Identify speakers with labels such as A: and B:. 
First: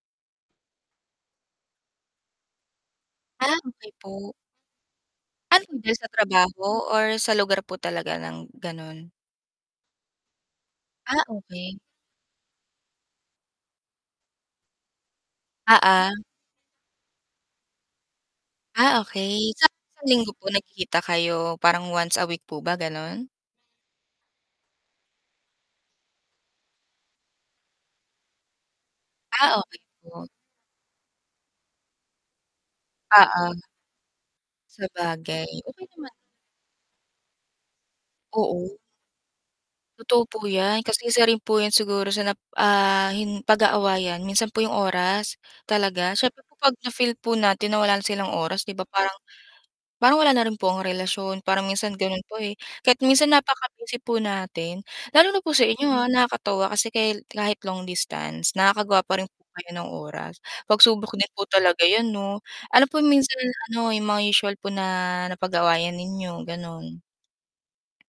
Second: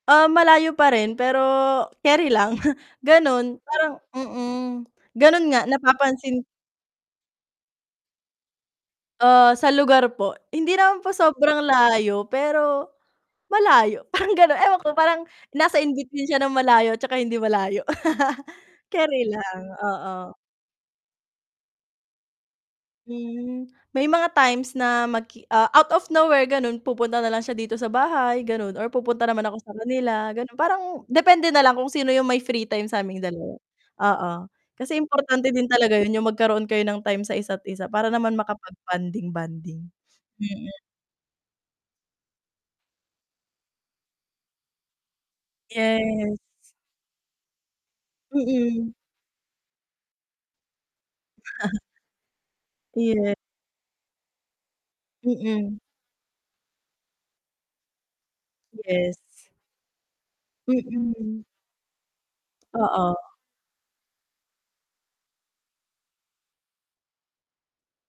A: Ah, malayo pa rin, pero carry lang. Ganun,
B: Ah, okey
A: parang
B: po.
A: mm, ganun
B: Ah,
A: nga
B: nandun sa
A: napapansin
B: trabaho or sa lugar po talaga ng ganun?
A: Ah, sa lugar po. Hindi naman po
B: Ah,
A: sobrang
B: okey.
A: layo, pero malayo parang gano'n. Ewan ko, parang nasa
B: Ah,
A: in
B: ah.
A: between siya ng malayo tsaka hindi malayo.
B: Ah,
A: Carry
B: okey,
A: lang,
B: sa isang linggo
A: oo.
B: po nagkikita kayo parang once a week po ba, gano'n?
A: Hmm, may mga times na mag ah, out of nowhere ganun pupunta na lang siya dito sa bahay, ganun or pupunta naman ako
B: Ah,
A: sa
B: okey po.
A: kanila, gano'n. Parang depende nalang kung sino yung may free time sa aming 2.
B: Oo.
A: Oo, kasi importante
B: Sabagay,
A: din
B: okey
A: talaga
B: naman.
A: yun yung magkaroon kayo ng time sa isa't isa para naman
B: Oo.
A: makapag-bonding-bonding.
B: Tooo po
A: Mm.
B: 'yan kasi isa rin po siguro sa nap ah, hin pag-aawayan, minsan po 'yong oras talaga.
A: Yes.
B: Siyempre 'pag na-feel po natin na wala na silang oras, 'di ba
A: Mm.
B: parang parang wala na rin po ang relasyon. Parang minsan ganun po, eh. Kahit minsan
A: Ye
B: napaka-busy po natin lalo na po sa
A: Mm.
B: inyo, ha. Nakakatuwa kasi kahi kahit long distance nakakagawa pa
A: Yes.
B: rin po kayo ng oras. Pagsubok din po
A: Mm.
B: talaga 'yan 'no? Ano po
A: Oo.
B: minsan ano, yung mga usual po na napag-awayan ninyo, ganun?